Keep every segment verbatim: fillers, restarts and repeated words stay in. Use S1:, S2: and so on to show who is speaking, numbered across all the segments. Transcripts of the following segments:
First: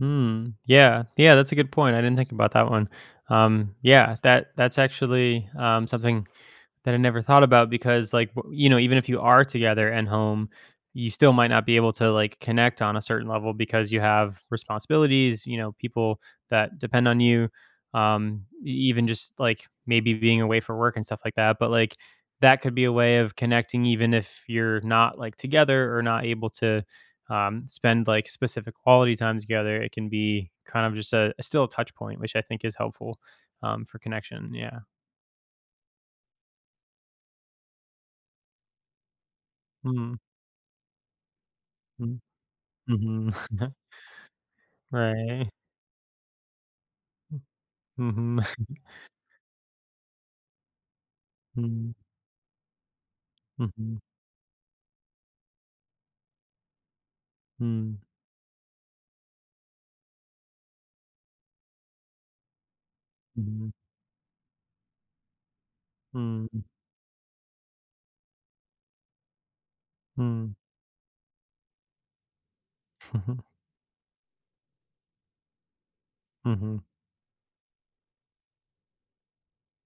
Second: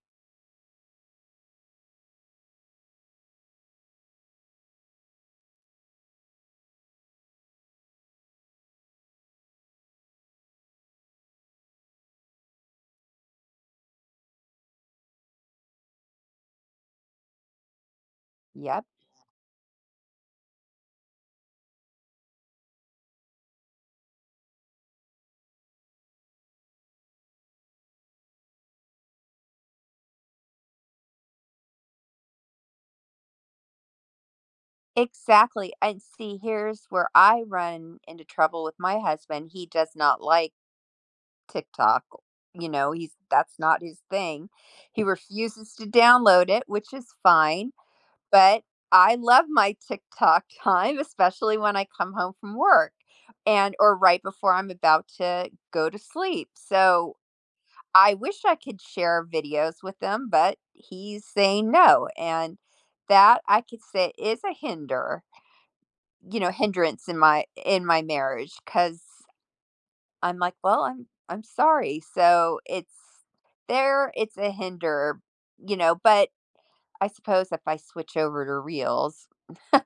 S1: Hmm, yeah, yeah. That's a good point. I didn't think about that one. Um, yeah, that that's actually, um, something that I never thought about because, like, w you know, even if you are together at home, you still might not be able to, like, connect on a certain level because you have responsibilities, you know, people that depend on you, um, e
S2: Yep.
S1: even just, like, maybe being away for work and stuff like that. But, like, that could be a way of connecting even if you're not, like, together or not able to, um, spend, like, specific quality time together, it can be kind of just a a still touch point which I think is helpful, um, for connection, yeah.
S2: Exactly, I'd see, here's where I run into trouble with my husband. He does
S1: Mhm.
S2: not like TikTok.
S1: Mm,
S2: You know, he's
S1: mhm.
S2: that's not his thing. He
S1: Right.
S2: refuses to download it, which is
S1: Mm.
S2: fine,
S1: Mhm.
S2: but I love my TikTok time, especially when I
S1: Mhm.
S2: come home from work, and or
S1: Mhm.
S2: right before I'm about to go to sleep. So,
S1: Mm.
S2: I wish I could share videos with him but he's saying no, and that, I
S1: Mhm.
S2: could say, is a hinder you know
S1: Mhm.
S2: hindrance in my in my marriage 'cause I'm,
S1: Mm.
S2: like, "Well, I'm I'm sorry." So, it's there it's a hinder, you know, but
S1: Mhm.
S2: I suppose if I switch over to Reels,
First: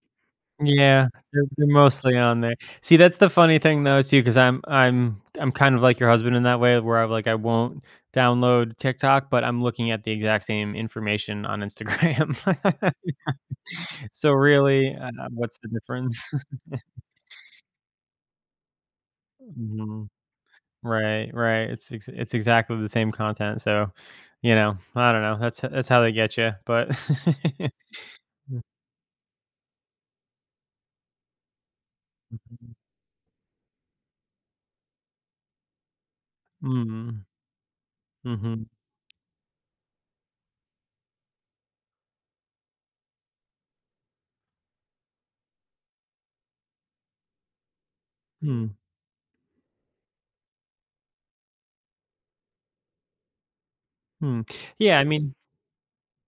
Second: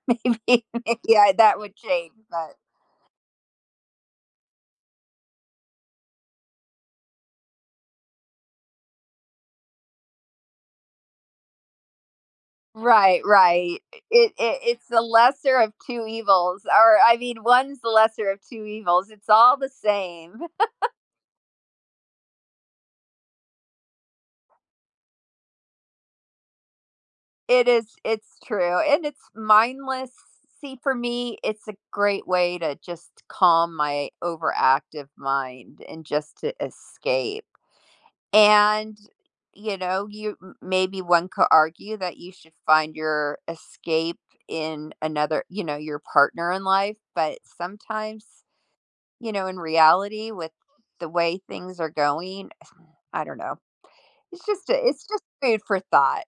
S2: maybe,
S1: Yeah.
S2: yeah,
S1: They're
S2: that
S1: they're
S2: would change,
S1: mostly on there.
S2: but
S1: See, that's the funny thing, though, too, 'cause I'm I'm I'm kind of like your husband in that way where I'm like, I won't download TikTok, but I'm looking at the exact same information on Instagram.
S2: Right, right.
S1: So,
S2: It it it's
S1: really,
S2: the
S1: uh,
S2: lesser
S1: what's the
S2: of two
S1: difference?
S2: evils, or, I mean, one's the lesser of two evils. It's all the
S1: Mhm.
S2: same.
S1: Right, right. It's ex it's exactly the same content. So, you know, I don't know. That's h that's how they getcha, but
S2: It is it's
S1: Mm.
S2: true, and it's mindless. See, for me, it's a great way
S1: Mhm.
S2: to just calm my overactive mind, and just to
S1: Mhm,
S2: escape,
S1: mhm.
S2: and, you know, you m maybe one could argue that you should find your escape in another, you know, your partner in life, but sometimes,
S1: Hmm.
S2: you know, in reality with the way things are going, I don't know,
S1: Hmm.
S2: it's just
S1: Yeah, I
S2: it's just
S1: mean
S2: food for thought.